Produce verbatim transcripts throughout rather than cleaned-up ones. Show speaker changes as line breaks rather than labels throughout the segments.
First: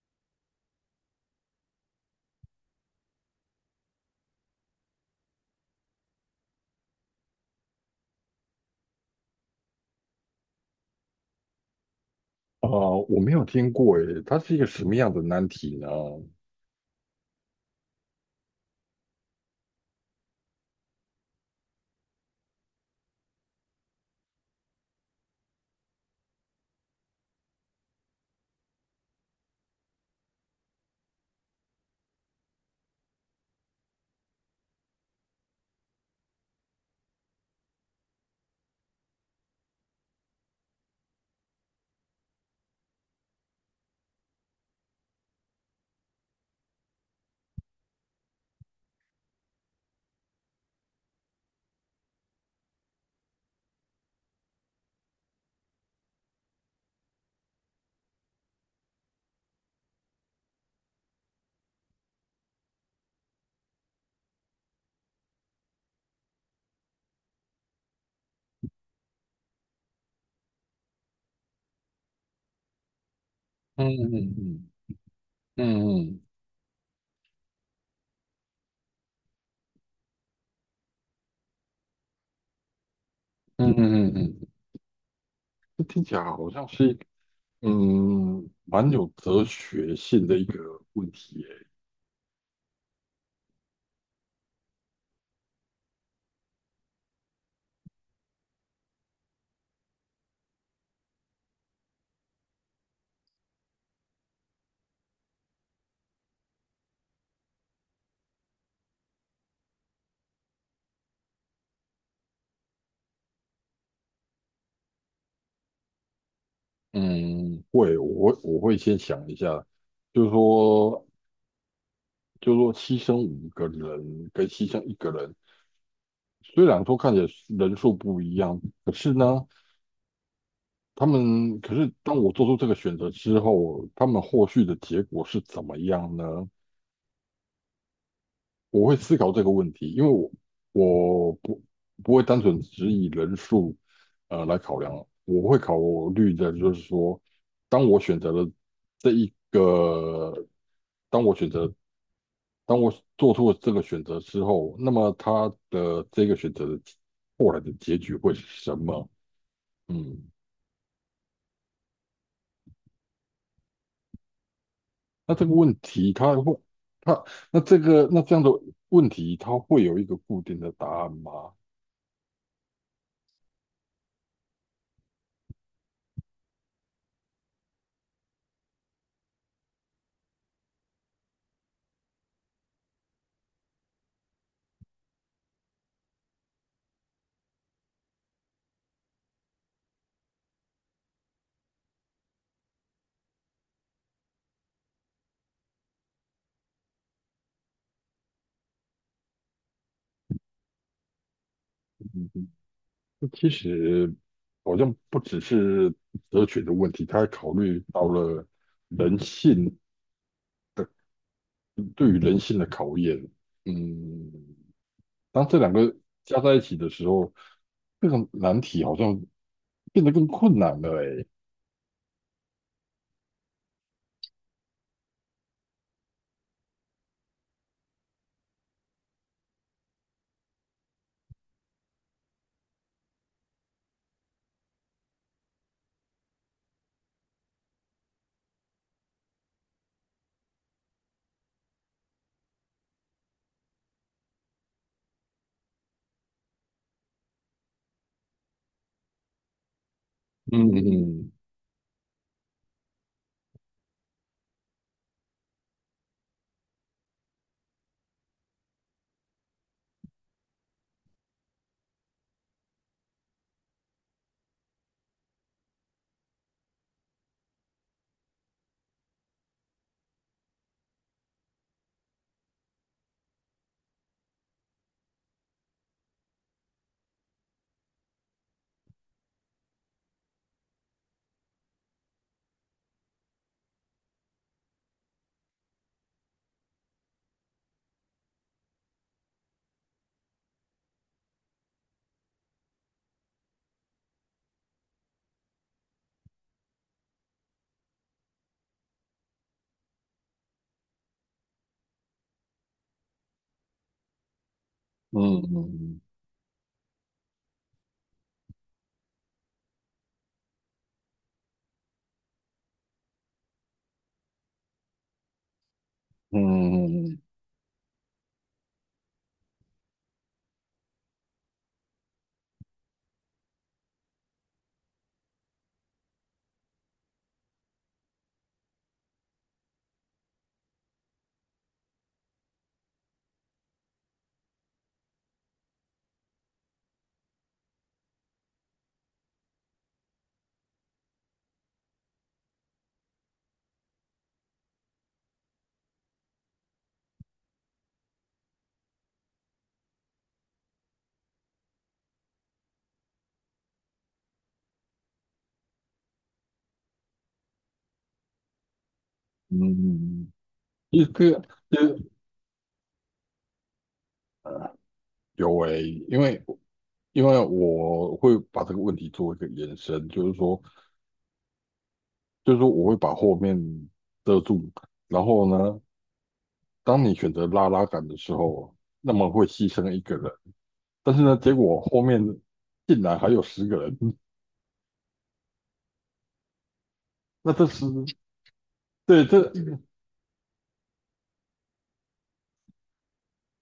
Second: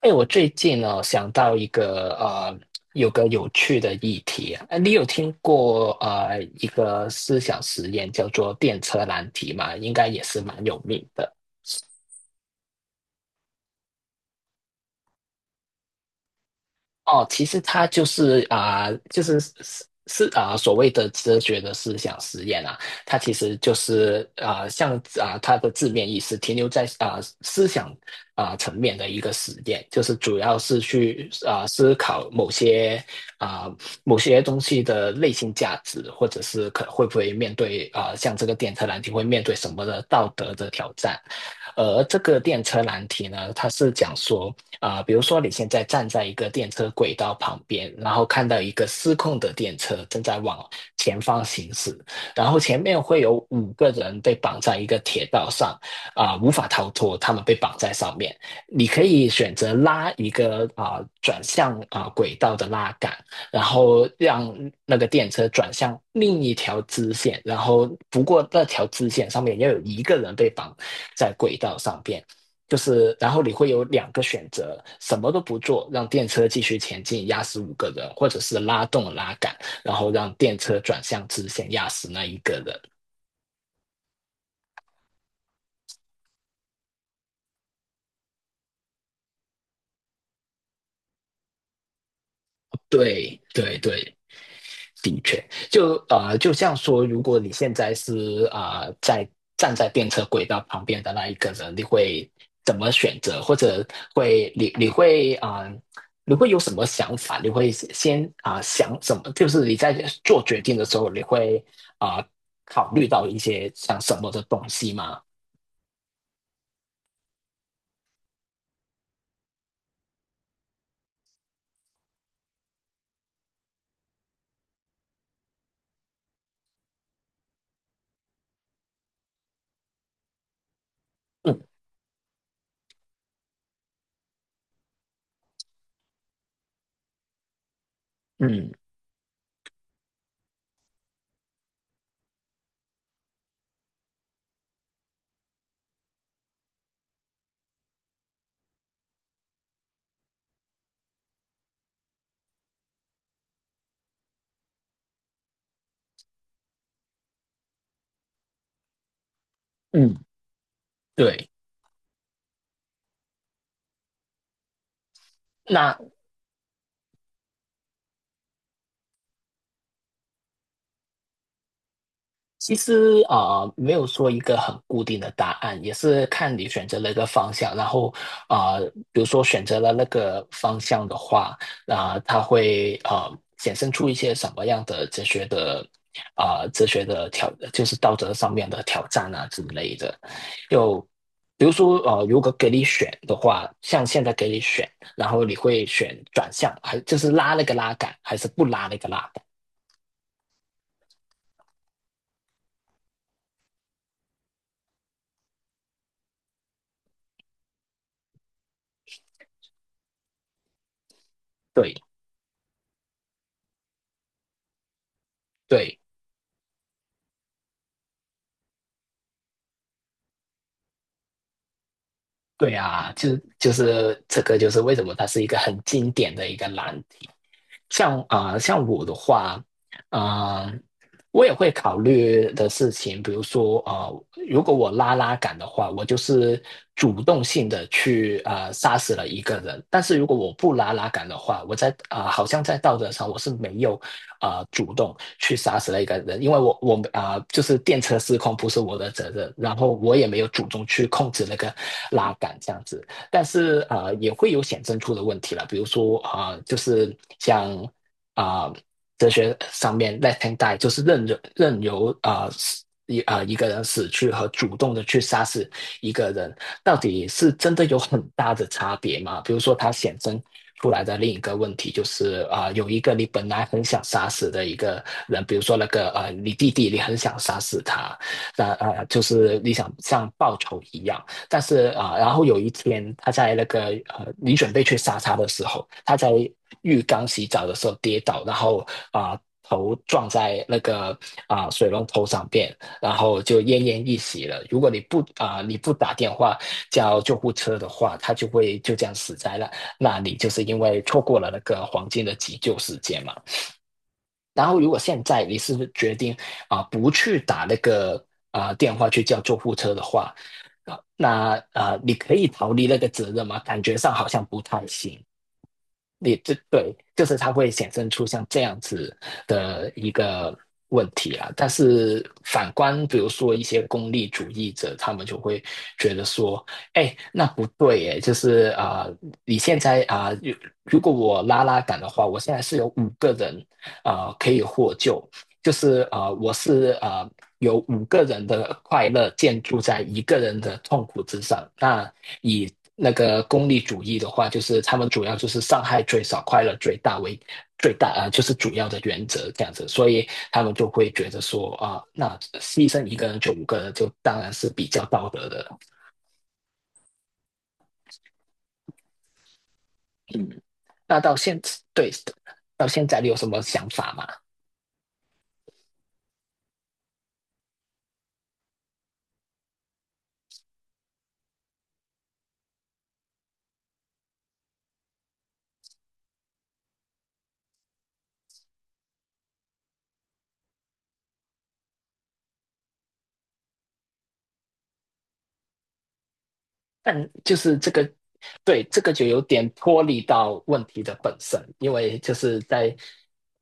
哎，我最近呢想到一个呃，有个有趣的议题啊，呃你有听过呃一个思想实验叫做电车难题吗？应该也是蛮有名的。
啊、我没有听过诶，它是一个什么样的难题呢？
哦，其实它就是啊、就是是是啊、所谓的哲学的思想实验啊，它其实就是啊、像啊、它的字面意思停留在啊、思想啊、层面的一个实验，就是主要是去啊、思考某些啊、某些东西的内心价值，或者是可会不会面对啊、像这个电车难题会面对什么的道德的挑战。而这个电车难题呢，它是讲说，啊、呃比如说你现在站在一个电车轨道旁边，然后看到一个失控的电车正在往前方行驶，然后前面会有五个人被绑在一个铁道上，啊、呃无法逃脱，他们被绑在上面。你可以选择拉一个啊、呃转向啊、呃轨道的拉杆，然后让那个电车转向另一条支线，然后不过那条支线上面要有一个人被绑在轨道上边。就是然后你会有
嗯
两个选
嗯
择，什么都不做，
嗯
让
嗯
电车继续前进，压死五个人，或者是拉动拉杆，然后让电车转向直线，压死那一个人。
嗯嗯嗯嗯，嗯这听起来好像是一个嗯蛮有哲学性的一个问题诶。
对对对，的确，就呃，就像说，如果你现在是啊、呃在站在电车轨道旁边的那一个人，你会怎么选择？或者会你你会啊、呃你会有什么想法？你会先啊、呃想什么？就是你在做决定的时候，你会啊、呃考虑到一些像什么的东西吗？
嗯，会，我会我会先想一下，就是说就是说牺牲五个人跟牺牲一个人，虽然说看起来人数不一样，可是呢，他们可
嗯
是当我做出这个选择之后，他们后续的结果是怎么样呢？
嗯
我会思考这个问题，因为我我不不会单纯只以人数呃来考量，我会考虑的就是说，当我选择了这一个，当我选择，当我做出了这个选择之后，那么他的这个选择的后来的结局会是什么？
嗯，
嗯，
对。
那这个问
那
题它会，它那这个那这样的问题，它会有一个固定的答案吗？
其实啊、呃没有说一个很固定的答案，也是看你选择了一个方向。然后啊、呃比如说选择了那个方向的话，啊、它会啊、呃衍生出一些什么样的哲学的啊、呃哲学的挑，就是道德上面的挑战啊之类的。就比如说呃，如果给你选的话，像现在给你选，然后你会选转向，还就是拉那个拉杆，还是不拉那个拉杆？
嗯，其实好像不只是哲学的问题，他还考虑到了人性，
对
对于人性的考验。嗯，当这两个
对。
加在一起的时候，这个难题好像变得更困难了。哎，
对啊，就就是这个，就是为什么它是一个很经典的一个难题。像啊、呃像我的话，啊、我也会考虑的事情。比如说啊，如果我拉拉杆的话，我就是主动性的去啊，杀死了一个人。但是如果我不拉拉杆的话，我在啊、呃好像在道德上我是没有啊、呃主动去杀死了一个人，因为我我啊、呃就是电车失控不是我的责任，然后我也没有主
嗯
动去控
嗯
制那个拉杆这样子。但是啊、呃也会有显现出的问题了，比如说啊、呃就是像啊、呃哲学上面 let him die，就是任任由啊。死一啊、呃一个人死去和主动的去杀死一个人，到底是真的有很大的差别吗？比如说，它显生出来的另一个问题就是啊、呃有一个你本来很想杀死的一个人，比如说那个呃，你弟弟，你很想杀死他，那呃，啊就是你想像报仇一样。但是啊、然后有一天他在那个呃，你准备去杀他的时候，他在浴缸洗澡的时候跌倒，然后啊、头撞在那个啊、水龙头上边，然后就奄奄一息了。如果你不啊、你不打电话叫救护车的话，他就会就这样死在了。那你就是因为错过了那个黄金的急救时间嘛。然后，如果现在你是
嗯
决定啊、不去打那个啊、电话去叫救护车的话，啊那啊、你可以逃离那个责任吗？感觉上好像不太行。你这对，
嗯嗯
就是它会显现出像这样子的一个问题啦。但是反观，比如说一些功利主义者，他们就会觉得说，哎，那不对，哎，就是啊、呃你现在啊、呃如如果我拉拉杆的话，我现在是有五个人啊、呃可以获救，就是啊、呃我是啊、有五个人的快乐建筑在一个人的痛苦之上。那以那个功利主义的话，就是他们主要就是伤害最少，快乐最大为最大啊、呃就是主要的原则这样子。所以他们就会觉得说啊、那牺牲一个人就五个人，就当然是比较道德的。
嗯，嗯
嗯，
一
那到
个
现对，到现在你有什么想法吗？
有哎，因为因为我会把这个问题做一个延伸，就是说。就是说我会把后面遮住，然后呢，当你选择拉拉杆的时候，那么会牺牲一个人，但是呢，结果后面进来还有十个人，
但
那
就
这
是
是
这个，对，这个
对
就有
这，
点脱离到问题的本身，因为就是在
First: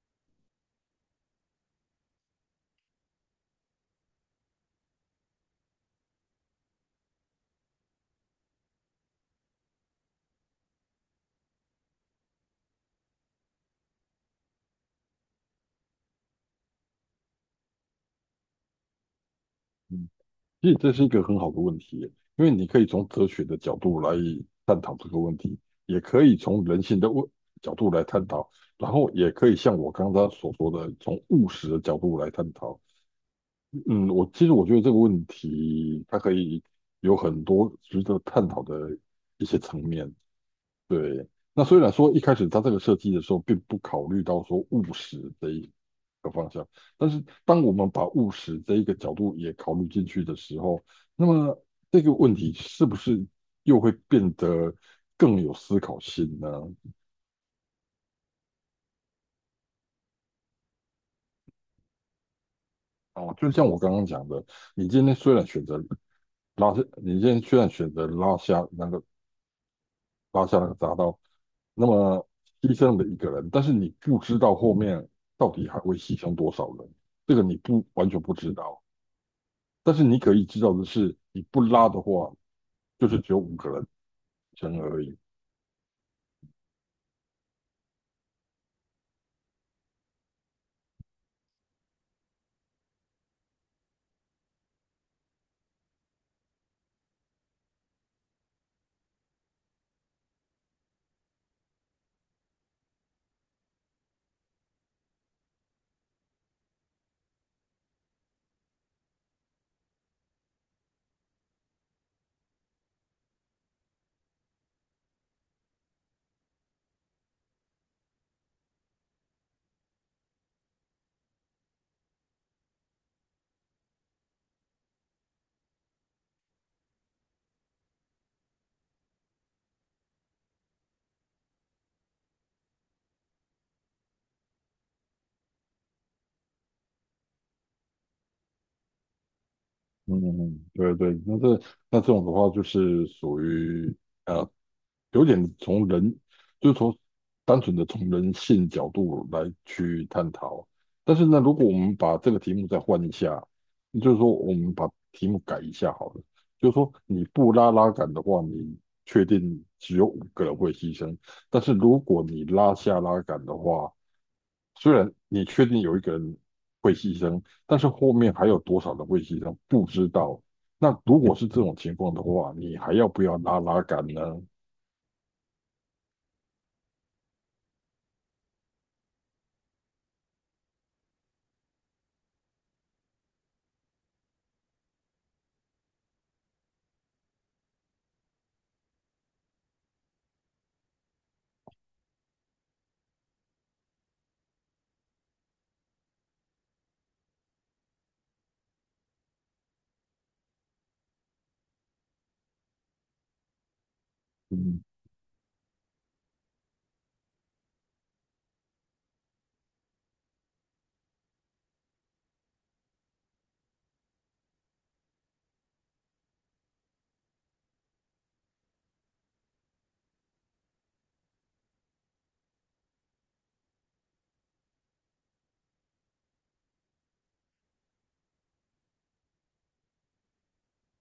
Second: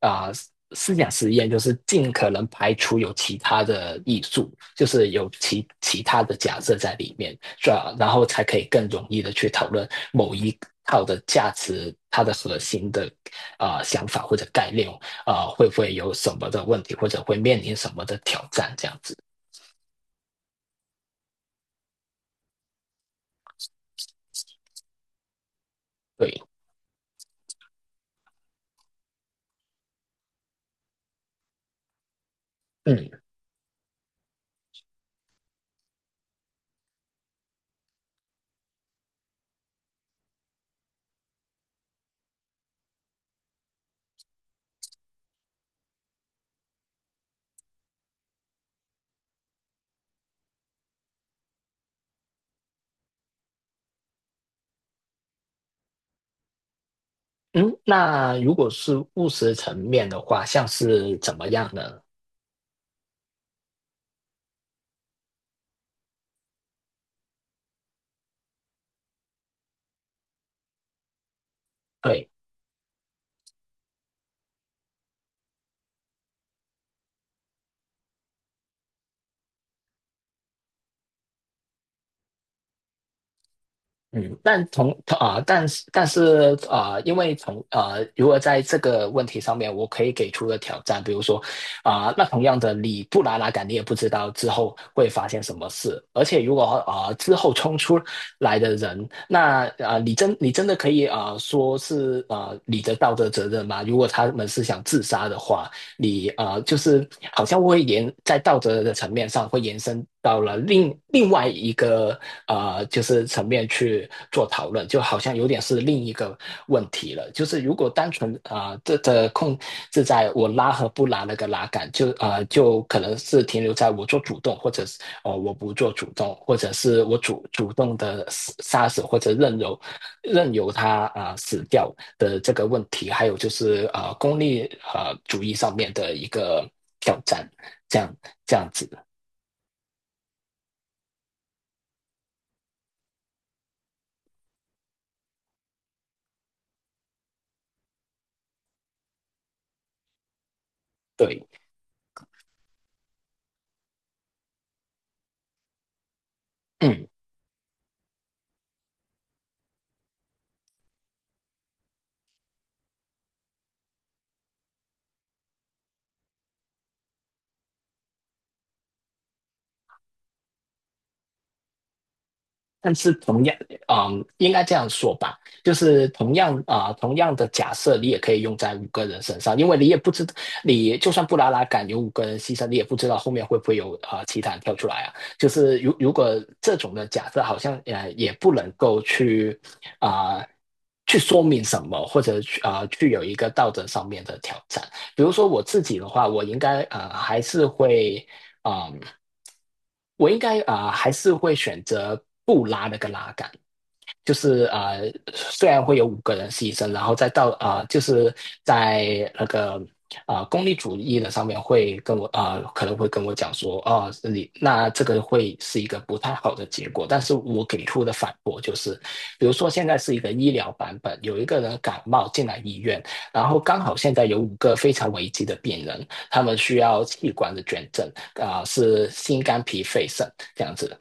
啊、呃思想实验，就是尽可能排除有其他的艺术，就是有其其他的假设在里面，是吧？然后才可以更容易的去讨论某一套的价值，它的核心的啊、呃想法或者概念啊、呃会不会有什么的问题，或者会面临什么的挑战，这样子。
嗯其实这是一个很好的问题耶，因为你可以从哲学的角度来探讨这个问题，也可以
对，
从人性的问角度来探讨，然后也可以像我刚刚所说的，从务实的角度来探讨。
嗯。
嗯，我其实我觉得这个问题，它可以有很多值得探讨的一些层面。对，那虽然说一开始它这个设计的时候，并不考虑到说务实这一个方向，但是当我们把务实这一个角度也考虑进去的时候，那么这个问题是不是又会变得更有思考性呢？
嗯，那如果是务实层面的话，像是怎么样呢？
哦，就像我刚刚讲的，你今天虽然选择拉下，你今天虽然选择拉下那个拉下那个闸刀。那么
对，
牺牲了一个人，但是你不知道后面到底还会牺牲多少人，这个你不完全不知道。但是你可以知道的是，你不拉的话，就是只有五个人
嗯，但
生
从
而已。
啊、但是但是啊、因为从啊、如果在这个问题上面，我可以给出的挑战。比如说啊、那同样的，你不拉拉杆，你也不知道之后会发生什么事，而且如果啊、之后冲出来的人，那啊、你真你真的可以啊、说是啊、你的道德责任吗？如果他们是想自杀的话，你啊，就是好像会延在道德的层面上会延伸到了另另外一个啊，就是层面去做讨论，就好像有点是另一个问题了。就是如果单纯啊、呃，这的控制在我拉和不拉那个拉杆，就啊就可能是停留在我做主动，或者是哦、呃我不做主动，或者是我主主动的杀死或者任由任由他啊、呃死掉的这个问题，还有就是啊、呃功利啊、呃主义上面的一个挑战，这样这样子，
嗯，对对，那这那这种的话，就是属于呃有点从人，就是从单纯的从人性角度来去探讨。但是呢，
对，
如果我们把这个题目再换一下，就是说我们把题目改一下好了，就是说
嗯。
你不拉拉杆的话，你确定只有五个人会牺牲，但是如果你拉下拉杆的话，虽然你确定有一个人会牺牲，但是后面还有多少人会牺牲不知道。那如果是这种情况的话，你还
但
要
是
不要
同样，
拉拉杆呢？
嗯，应该这样说吧，就是同样啊、呃同样的假设，你也可以用在五个人身上，因为你也不知道，你就算布拉拉敢有五个人牺牲，你也不知道后面会不会有啊、呃其他人跳出来啊。就是如如果这种的假设，好像呃也不能够去啊、呃去说明什么，或者去啊、呃去有一个道德上面的挑战。比如说我自己的话，我应该啊还是会啊嗯，我应该啊、呃还是会选择不拉那个拉杆。就是
嗯。
呃，虽然会有五个人牺牲，然后再到啊、呃就是在那个啊、呃功利主义的上面会跟我啊、呃可能会跟我讲说，哦，你那这个会是一个不太好的结果。但是我给出的反驳就是，比如说现在是一个医疗版本，有一个人感冒进来医院，然后刚好现在有五个非常危急的病人，他们需要器官的捐赠，啊、呃是心肝脾肺肾这样子。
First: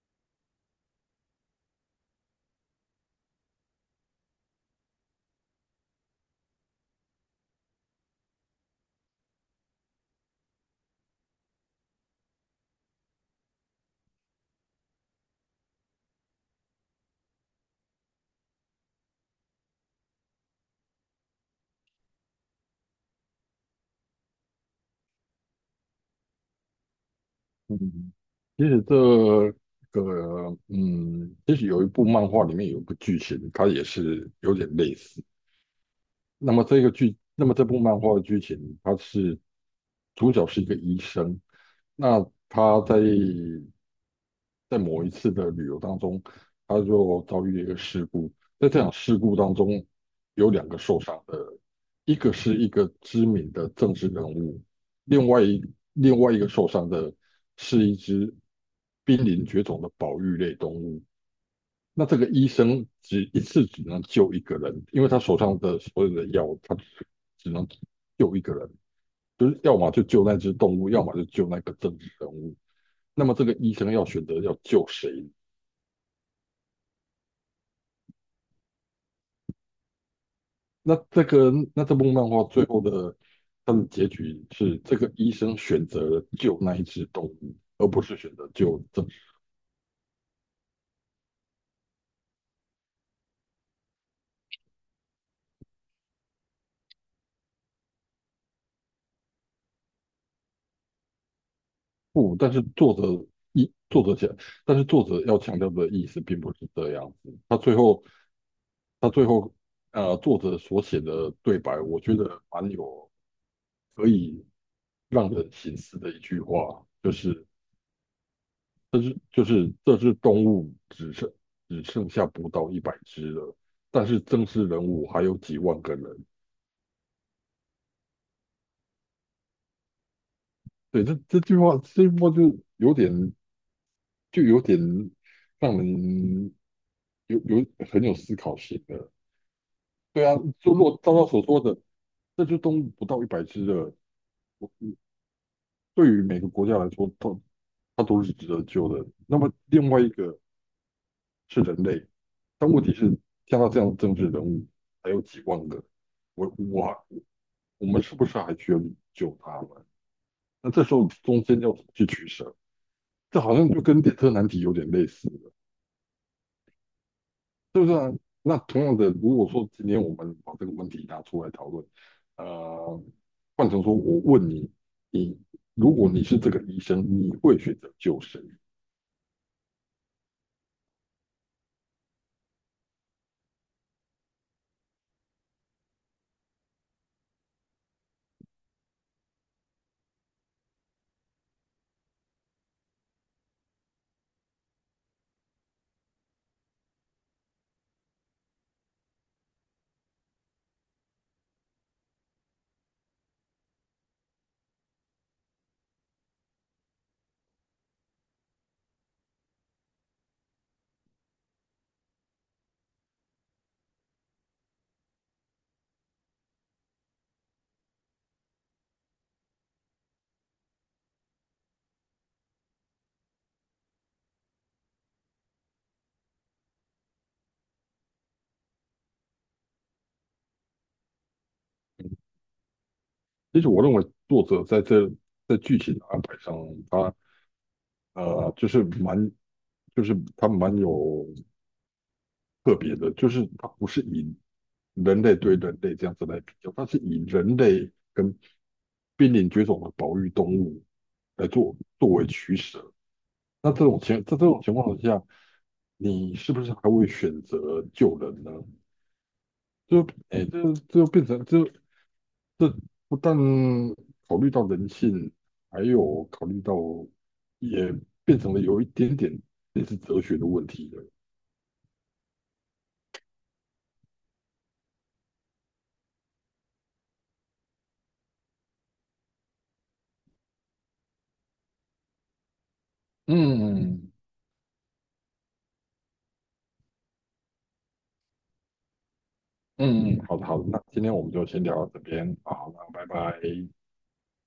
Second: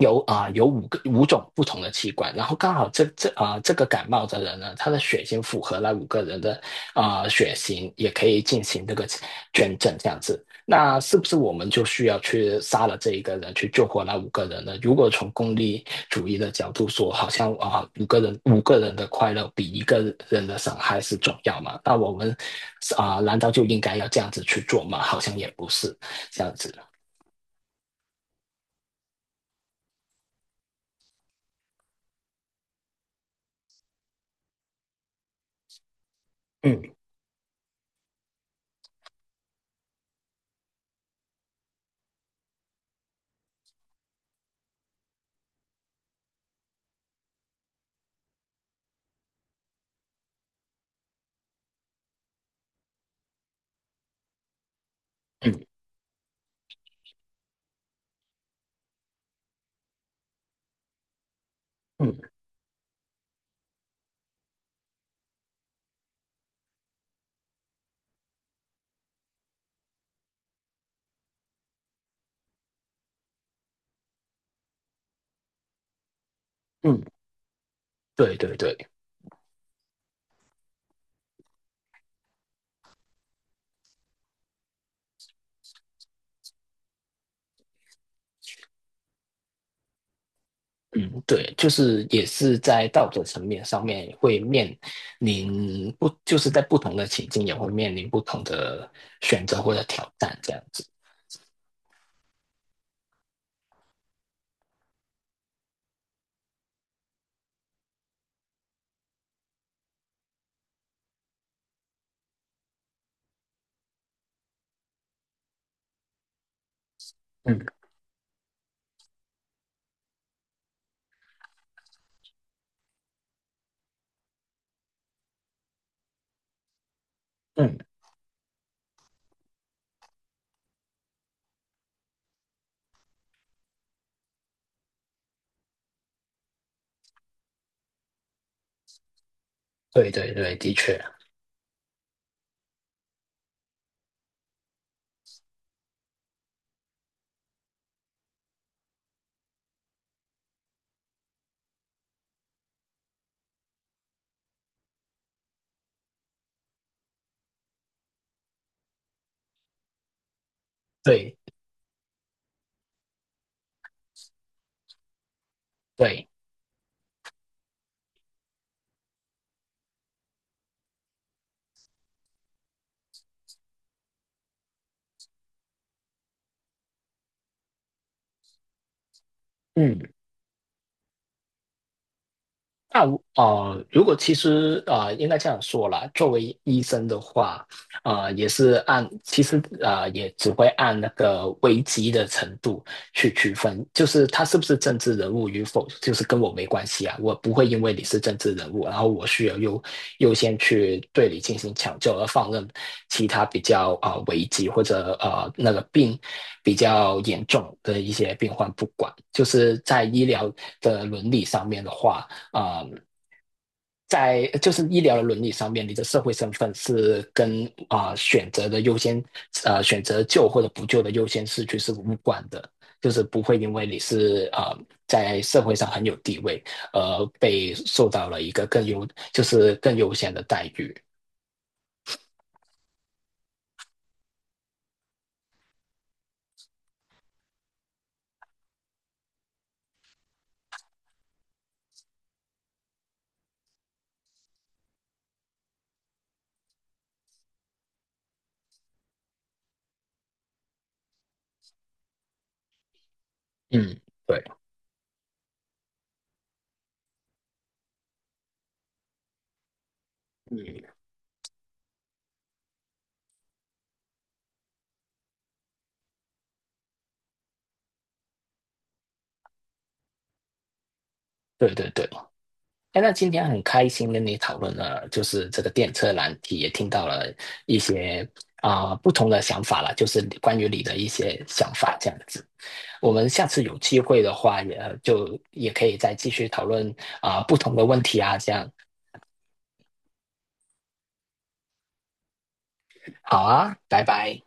有啊、呃有五个五种不同的器官，然后刚好这这啊、呃这个感冒的人呢，他的血型符合那五个人的啊、呃血型，也可以进行这个捐赠这样子。那是不是我们就需要去杀了这一个人，去救活那五个人呢？如果从功利主义的角度说，好像啊、呃五个人五个人的快乐比一个人的伤害是重要嘛？那我们啊、呃难道就应该要这样子去做吗？好像也不是这样子。
嗯，其实这个，嗯，其实有一部漫画里面有个剧情，它也是有点类似。那么这个
嗯
剧，那么这部漫画的剧情，它是主角是一个医生，那他在在某一次的旅游当中，他就遭遇了一个事故。在这场事故当中，有两个受伤的，一个是一个知名的政治人物，另外一
嗯
另外一个受伤的是一只濒临绝种的保育类动物。那这
嗯
个医生只一次只能救一个人，因为他手上的所有的药，他只只能救一个人。就是要么就救那只动物，要么就救那个政治人物。那么这个医生要选择要救谁？
嗯，对对对。
那这个那这部漫画最后的它的结局是，这个医生选择了救那一只动物，而不是选择救政府。
嗯，对，就是也是在道德层面上面会面临不，就是在不同的情境也会面临不同的选择或者挑战这样子。
不，但是作者一作者讲，但是作者要强调的意思并不是这样子。他最后他最后呃，作者所写的对白，我觉得蛮有可以让人醒思的一句话，就是
嗯
这是就是这只动物只剩只剩下不到一百只了，但是正式人物还有几万个人。
嗯，
对，这这句话，这句话就有点就有点让人有有很有思考性的。
对
对
对
啊，
对，
就
的
如果
确，
照他所说的，这只动物不到一百只了，对于每个国家来说，它它都是值得救的。那么另外一个是人类，但问题是像他这样的政治人物还有几万个，我我我们是不是还需要救他们？那这时候
对
中间要怎么去取舍？这好像就跟列车难题有点类似的，
对，
是不是啊？那同样的，如果说今天我们把这个问题拿出来讨论，呃，换成说我问你，你如果你是这个医生，你会选择救谁？
嗯。那我呃，如果其实呃，应该这样说啦，作为医生的话，呃，也是按其实呃，也只会按那个危机的程度去区分。就是他是不是政治人物与否，就是跟我没关系啊，我不会因为你是政治人物，然后我需要优优先去对你进行抢救，而放任其他比较啊危机或者呃那个病比较严重的一些病患不管，就是在医疗的伦理上面的话。啊、呃在就是医疗的伦理上面，你的社会身份是跟啊、呃选择的优先，呃选择救或者不救的优先次序是无关的，就是不会因为你是啊、呃在社会上很有地位，而被受到了一个更优就是更优先的待遇。
其实我认为作者在这在剧情的安排上，他呃就是蛮就是他蛮有特别的，就是它不是以人类对人类这样子来比较，它是以人类跟濒临绝种的保育动物来做作为取舍。那这种
嗯，
情在
对，
这种情况下，你是不是还会选择救人呢？就哎，诶这
嗯，
这就变成这这不但考虑到人性，还有考虑到也变成了有一点点类似哲学的问题了。
对对对。哎，那今天很开心跟你讨论了，就是这个电车难题，也听到了一些啊、不同的想法了，就是关于你的一些想法这样子。我们下次有机
嗯，
会的话也，就也可以再继续讨论啊、不同的问题啊，这样。
嗯嗯，好的好的，那今天我们就先聊到这边，好，那拜拜。
好啊，拜拜。